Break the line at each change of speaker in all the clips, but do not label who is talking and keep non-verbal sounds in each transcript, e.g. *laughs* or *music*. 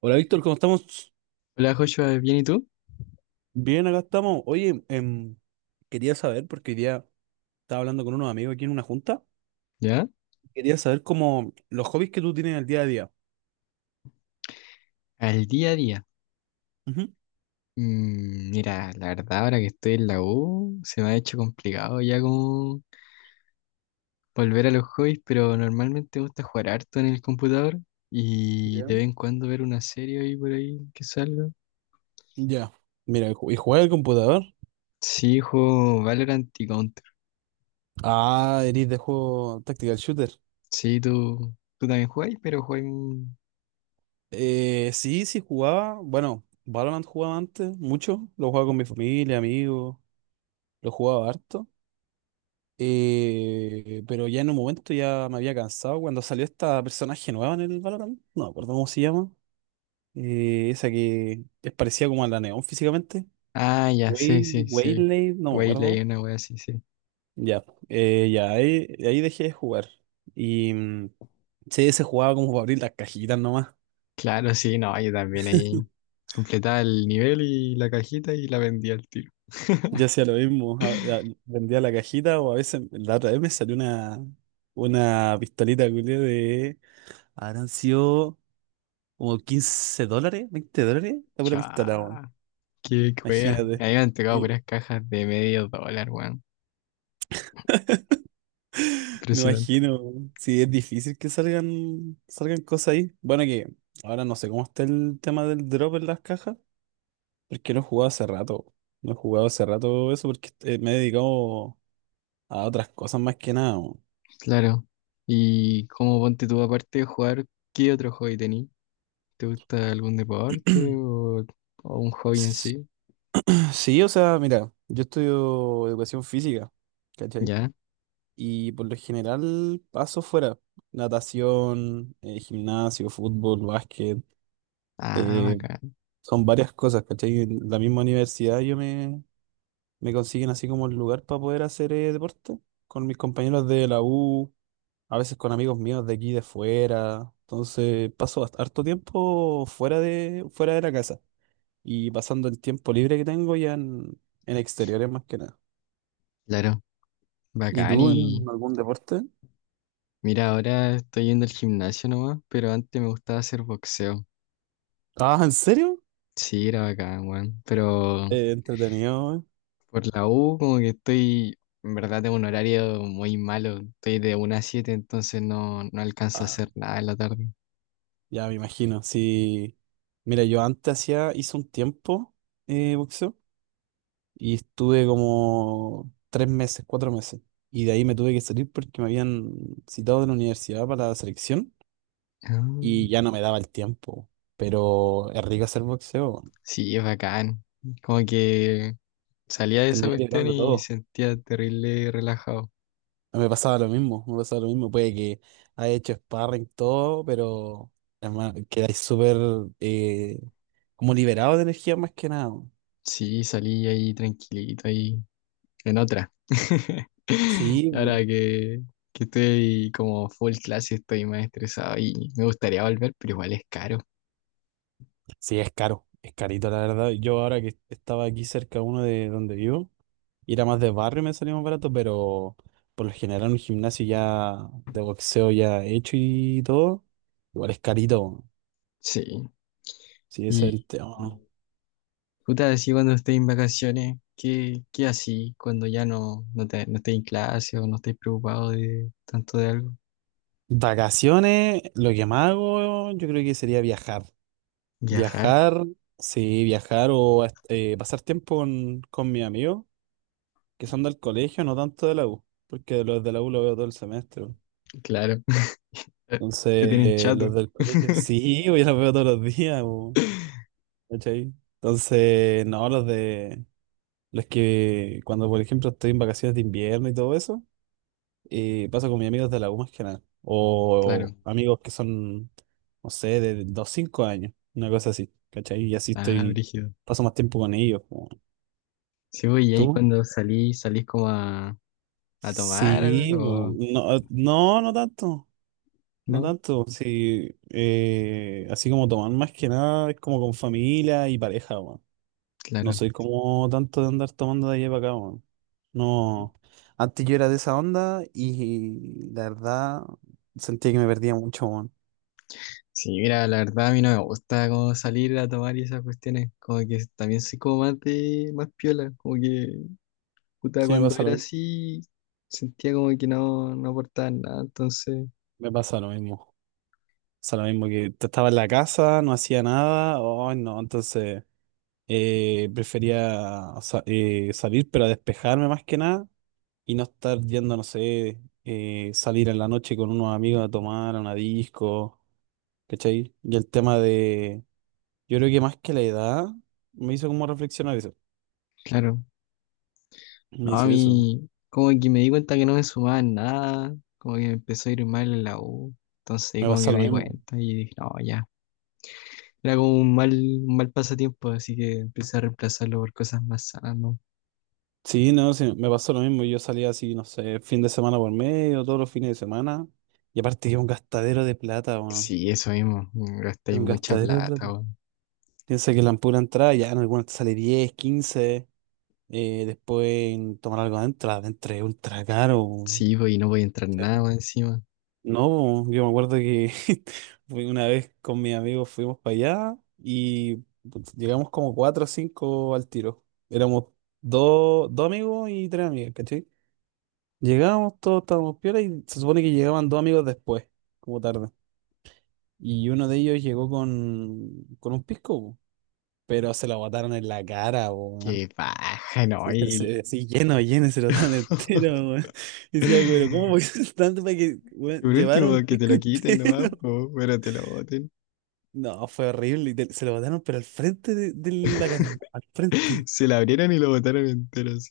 Hola Víctor, ¿cómo estamos?
Hola Joshua, ¿bien y tú?
Bien, acá estamos. Oye, quería saber, porque hoy día estaba hablando con unos amigos aquí en una junta,
¿Ya?
quería saber cómo los hobbies que tú tienes en el día a día.
Al día a día.
Ujú.
Mira, la verdad ahora que estoy en la U se me ha hecho complicado ya como volver a los hobbies, pero normalmente me gusta jugar harto en el computador y
Ya.
de vez en cuando ver una serie ahí por ahí que salga.
Ya. Mira, ¿y jugar al computador?
Sí, juego Valorant y Counter.
Ah, eres de juego Tactical Shooter.
Sí, tú también jugáis, pero jugáis... un-
Sí, sí jugaba. Bueno, Valorant jugaba antes, mucho. Lo jugaba con mi familia, amigos, lo jugaba harto. Pero ya en un momento ya me había cansado cuando salió esta personaje nueva en el Valorant. No me acuerdo cómo se llama. Esa que es parecida como a la Neón físicamente.
Ah, ya, sí, sí, sí.
Waylay, no me
Güey, leí
acuerdo.
una wea así, sí.
Ya, ya, ahí dejé de jugar. Y sí, se jugaba como para abrir las cajitas nomás.
Claro, sí, no, yo también ahí
*laughs*
completaba el nivel y la cajita y la vendía al tiro.
Yo
*laughs*
hacía lo mismo, vendía la cajita o a veces la otra vez me salió una pistolita culiá de... Habrán sido como $15, $20, la pura pistola, weón.
Chá, qué wea.
Imagínate.
Ahí me han tocado puras cajas de medio dólar, weón.
Me
Impresionante.
imagino, weón. Sí, es difícil que salgan cosas ahí. Bueno, que ahora no sé cómo está el tema del drop en las cajas, porque no he jugado hace rato. No he jugado hace rato eso porque me he dedicado a otras cosas más que nada, weón.
Claro. ¿Y cómo ponte tú aparte de jugar? ¿Qué otro hobby tení? ¿Te gusta algún deporte
*clears throat*
o un hobby en
S-
sí?
Sí, o sea, mira, yo estudio educación física, ¿cachai?
¿Ya?
Y por lo general paso fuera. Natación, gimnasio, fútbol, básquet,
Ah,
eh,
bacán.
son varias cosas, ¿cachai? En la misma universidad yo me consiguen así como el lugar para poder hacer deporte con mis compañeros de la U, a veces con amigos míos de aquí de fuera. Entonces paso harto tiempo fuera de la casa y pasando el tiempo libre que tengo ya en exteriores más que nada.
Claro,
¿Y
bacán.
tú
Y
en algún deporte?
mira, ahora estoy yendo al gimnasio nomás, pero antes me gustaba hacer boxeo.
Ah, ¿en serio?
Sí, era bacán, weón. Pero
Entretenido.
por la U, como que estoy, en verdad, tengo un horario muy malo. Estoy de una a siete, entonces no alcanzo a
Ah,
hacer nada en la tarde.
ya me imagino. Sí. Mira, yo antes hacía, hice un tiempo boxeo. Y estuve como 3 meses, 4 meses. Y de ahí me tuve que salir porque me habían citado de la universidad para la selección
Ah,
y ya no me daba el tiempo. Pero es rico hacer boxeo.
sí, es bacán. Como que salía de esa
Terminé
cuestión
liberando
y
todo.
sentía terrible relajado.
No, me pasaba lo mismo, me pasaba lo mismo. Puede que haya hecho sparring todo, pero además quedáis súper eh, como liberado de energía más que nada.
Sí, salí ahí tranquilito, ahí en otra. *laughs*
Sí,
Ahora que estoy como full clase, estoy más estresado y me gustaría volver, pero igual es caro.
sí, es caro, es carito la verdad. Yo ahora que estaba aquí cerca uno de donde vivo, ir a más de barrio me salía más barato, pero por lo general un gimnasio ya de boxeo ya hecho y todo, igual es carito, weón.
Sí.
Sí, ese
Y
es el tema.
puta, así cuando estés en vacaciones, ¿qué, qué así cuando ya te, no estés en clase o no estés preocupado de tanto de algo?
Vacaciones, lo que más hago yo creo que sería viajar.
¿Viajar?
Viajar, sí, viajar o pasar tiempo con mis amigos que son del colegio, no tanto de la U, porque los de la U los veo todo el semestre, weón.
Claro. *laughs* Te tienen
Entonces,
chato.
los del colegio, sí, *laughs* yo los veo todos los días, weón. ¿Cachai? Entonces, no, es que cuando, por ejemplo, estoy en vacaciones de invierno y todo eso, paso con mis amigos de la U más que nada. O
Claro.
amigos que son, no sé, de 2, 5 años, una cosa así, ¿cachai? Y así
Ah,
estoy,
brígido.
paso más tiempo con ellos, po.
Sí, voy, y ahí
¿Tú?
cuando salís, salís como a tomar
Sí, po.
o
No, no, no tanto, no
no,
tanto. Sí, así como tomar más que nada es como con familia y pareja, po. No
claro.
soy como tanto de andar tomando de allá para acá, po. No, antes yo era de esa onda y la verdad sentía que me perdía mucho, weón.
Sí, mira, la verdad a mí no me gusta como salir a tomar y esas cuestiones, como que también soy como más más piola, como que, puta,
Sí,
cuando era así, sentía como que no aportaba nada, entonces
me pasa lo mismo. Pasa lo mismo que estaba en la casa, no hacía nada, ay no, entonces prefería salir, pero a despejarme más que nada y no estar yendo, no sé, salir en la noche con unos amigos a tomar, a una disco, ¿cachai? Y el tema de, yo creo que más que la edad, me hizo como reflexionar eso,
claro, no,
me
a
hizo eso,
mí como que me di cuenta que no me sumaba en nada, como que me empezó a ir mal en la U, entonces
me
como que
pasa lo
me di
mismo.
cuenta y dije, no, ya, era como un mal pasatiempo, así que empecé a reemplazarlo por cosas más sanas, ¿no?
Sí, no, sí, me pasó lo mismo. Yo salía así, no sé, fin de semana por medio, todos los fines de semana. Y aparte que es un gastadero de plata, weón.
Sí, eso mismo, gastáis
Es un
mucha
gastadero de plata.
plata, weón.
Piensa que la pura entrada ya en algunas te sale 10 15 después en tomar algo adentro, adentro es ultra caro, weón.
Sí, pues, y no voy a entrar
Sí.
nada más encima,
No, weón, yo me acuerdo que *laughs* fui una vez con mis amigos fuimos para allá y putz, llegamos como cuatro o cinco al tiro. Éramos dos amigos y tres amigas. Llegamos, todos estábamos piola y se supone que llegaban dos amigos después, como tarde. Y uno de ellos llegó con un pisco, po, pero se lo botaron en la cara, po, weón.
qué baja, no,
Sí, pero
y...
así lleno, lleno, se lo botaron *laughs* entero,
*laughs*
weón. Y decía, pero ¿cómo voy *laughs* tanto para que
que por
weón, llevar
último
un
que te
pisco
lo quiten nomás,
entero?
pues,
*laughs*
pero te lo boten.
No, fue horrible. Y se lo botaron, pero al frente de la cara, no, al
*laughs*
frente.
Se la abrieron y lo botaron entero así.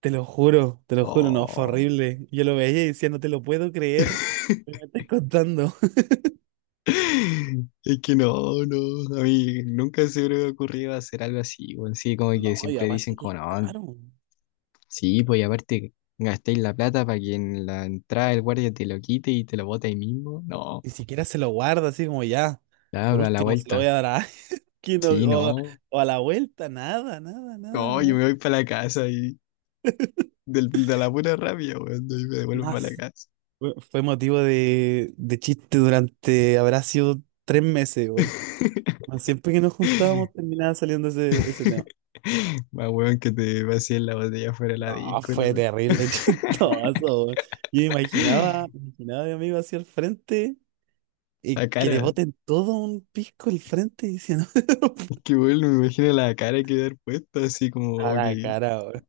Te lo juro, no, fue
Oh.
horrible. Yo lo veía y decía, no te lo puedo creer. Me
*laughs*
lo estás contando. *laughs*
Es que no, a mí nunca se me hubiera ocurrido hacer algo así, bueno, sí, como que
No, y
siempre dicen
aparte que
como,
es
no,
caro.
sí, pues y aparte gastéis la plata para que en la entrada el guardia te lo quite y te lo bote ahí mismo, no,
Ni siquiera se lo guarda así como ya.
ya,
Por
a la
último, se lo voy
vuelta,
a dar a alguien *laughs*
sí, no,
o a la vuelta. Nada, nada,
no,
nada,
yo
weón.
me voy para la casa y del- de la pura rabia, weón, y me devuelvo
Nada.
para la casa.
Fue motivo de chiste durante, habrá sido 3 meses, weón. Bueno, siempre que nos
*laughs*
juntábamos terminaba saliendo ese tema.
Más weón que te vacíen la botella fuera de la
No,
disco, la
fue
weón.
terrible, *laughs*
*laughs*
chistoso, weón. Yo imaginaba a mi amigo hacia el frente y
La
que le
cara,
boten todo un pisco al frente y diciendo
es
*laughs*
que bueno, me imagino la cara que dar puesta, así como,
a
ok.
la cara, weón.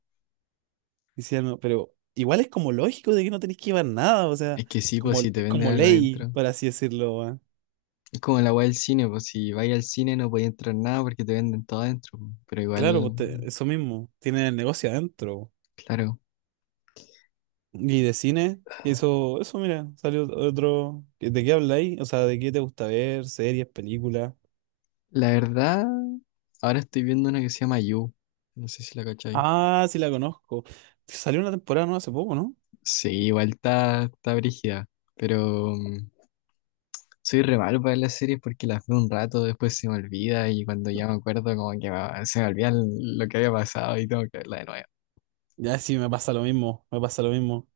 Hicieron, pero igual es como lógico de que no tenéis que llevar nada, o sea,
Es que sí, pues
como,
si te
es
venden
como
algo
ley,
adentro.
por así decirlo, weón.
Es como la weá del cine, pues si vais al cine no podéis entrar nada porque te venden todo adentro, po. Pero
Claro,
igual,
pues eso mismo, tiene el negocio adentro.
claro.
Y de cine, eso, mira, salió otro. ¿De qué habláis? O sea, ¿de qué te gusta ver? ¿Series, películas?
La verdad, ahora estoy viendo una que se llama You. No sé si la cacháis.
Ah, sí la conozco. Salió una temporada nueva hace poco, ¿no?
Sí, igual está, está brígida. Pero soy re malo para ver las series porque las veo un rato, después se me olvida y cuando ya me acuerdo como que va- se me olvida lo que había pasado y tengo que verla de nuevo.
Ya sí, me pasa lo mismo, me pasa lo mismo.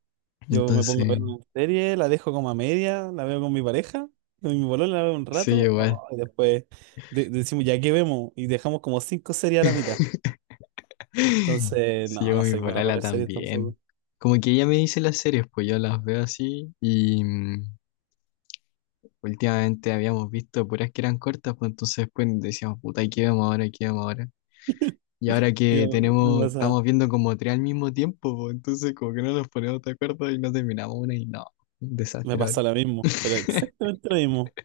Yo me pongo a ver
Entonces,
una serie, la dejo como a media, la veo con mi pareja, con mi bolón la veo un
sí,
rato,
igual.
oh, y después decimos, ya qué vemos, y dejamos como cinco series a la mitad.
*laughs*
Entonces,
Sí,
no,
llevo
no
mi
soy bueno para
polala
ver series
también.
tampoco.
Como que ella me dice las series, pues yo las veo así y últimamente habíamos visto puras que eran cortas, pues entonces después decíamos, puta, ¿y qué vemos ahora? ¿Qué vemos ahora?
*laughs*
Y ahora que
Me
tenemos,
pasa,
estamos viendo como 3 al mismo tiempo, pues entonces como que no nos ponemos de acuerdo y no terminamos una y no, un
me
desastre ahora.
pasa lo mismo, pero
*laughs*
exactamente lo mismo.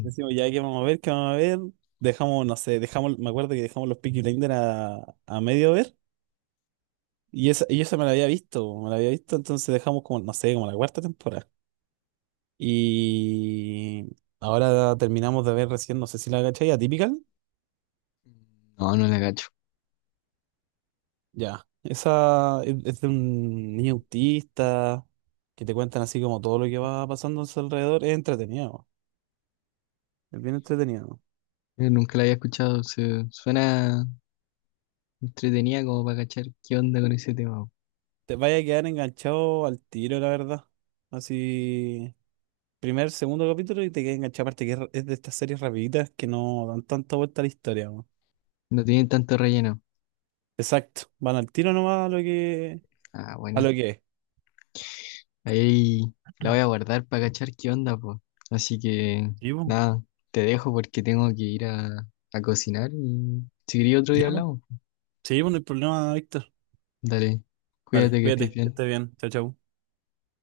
Decimos, ya qué vamos a ver, qué vamos a ver, dejamos, no sé, dejamos, me acuerdo que dejamos los Peaky Blinders a medio ver, y esa me la había visto, me la había visto, entonces dejamos como, no sé, como la cuarta temporada. Y ahora terminamos de ver recién, no sé si la cachai, Atypical.
No, no la cacho.
Ya. Esa es de un niño autista que te cuentan así como todo lo que va pasando a su alrededor. Es entretenido. Es bien entretenido.
Nunca la había escuchado, se- suena, entretenía como para cachar qué onda con ese tema, po.
Te vaya a quedar enganchado al tiro, la verdad. Así, primer, segundo capítulo y te quedas enganchado. Aparte que es de estas series rapiditas que no dan tanta vuelta a la historia, weón.
No tienen tanto relleno.
Exacto. Van al tiro nomás
Ah,
a
bueno.
lo que es.
Ahí la voy a guardar para cachar qué onda, pues. Así que
Sí, bueno.
nada, te dejo porque tengo que ir a cocinar y si quería otro día
Ya, pues.
hablamos.
Sí, pues no hay problema, Víctor.
Dale,
Dale,
cuídate que estés
cuídate, que
bien.
estés bien. Chao, chao.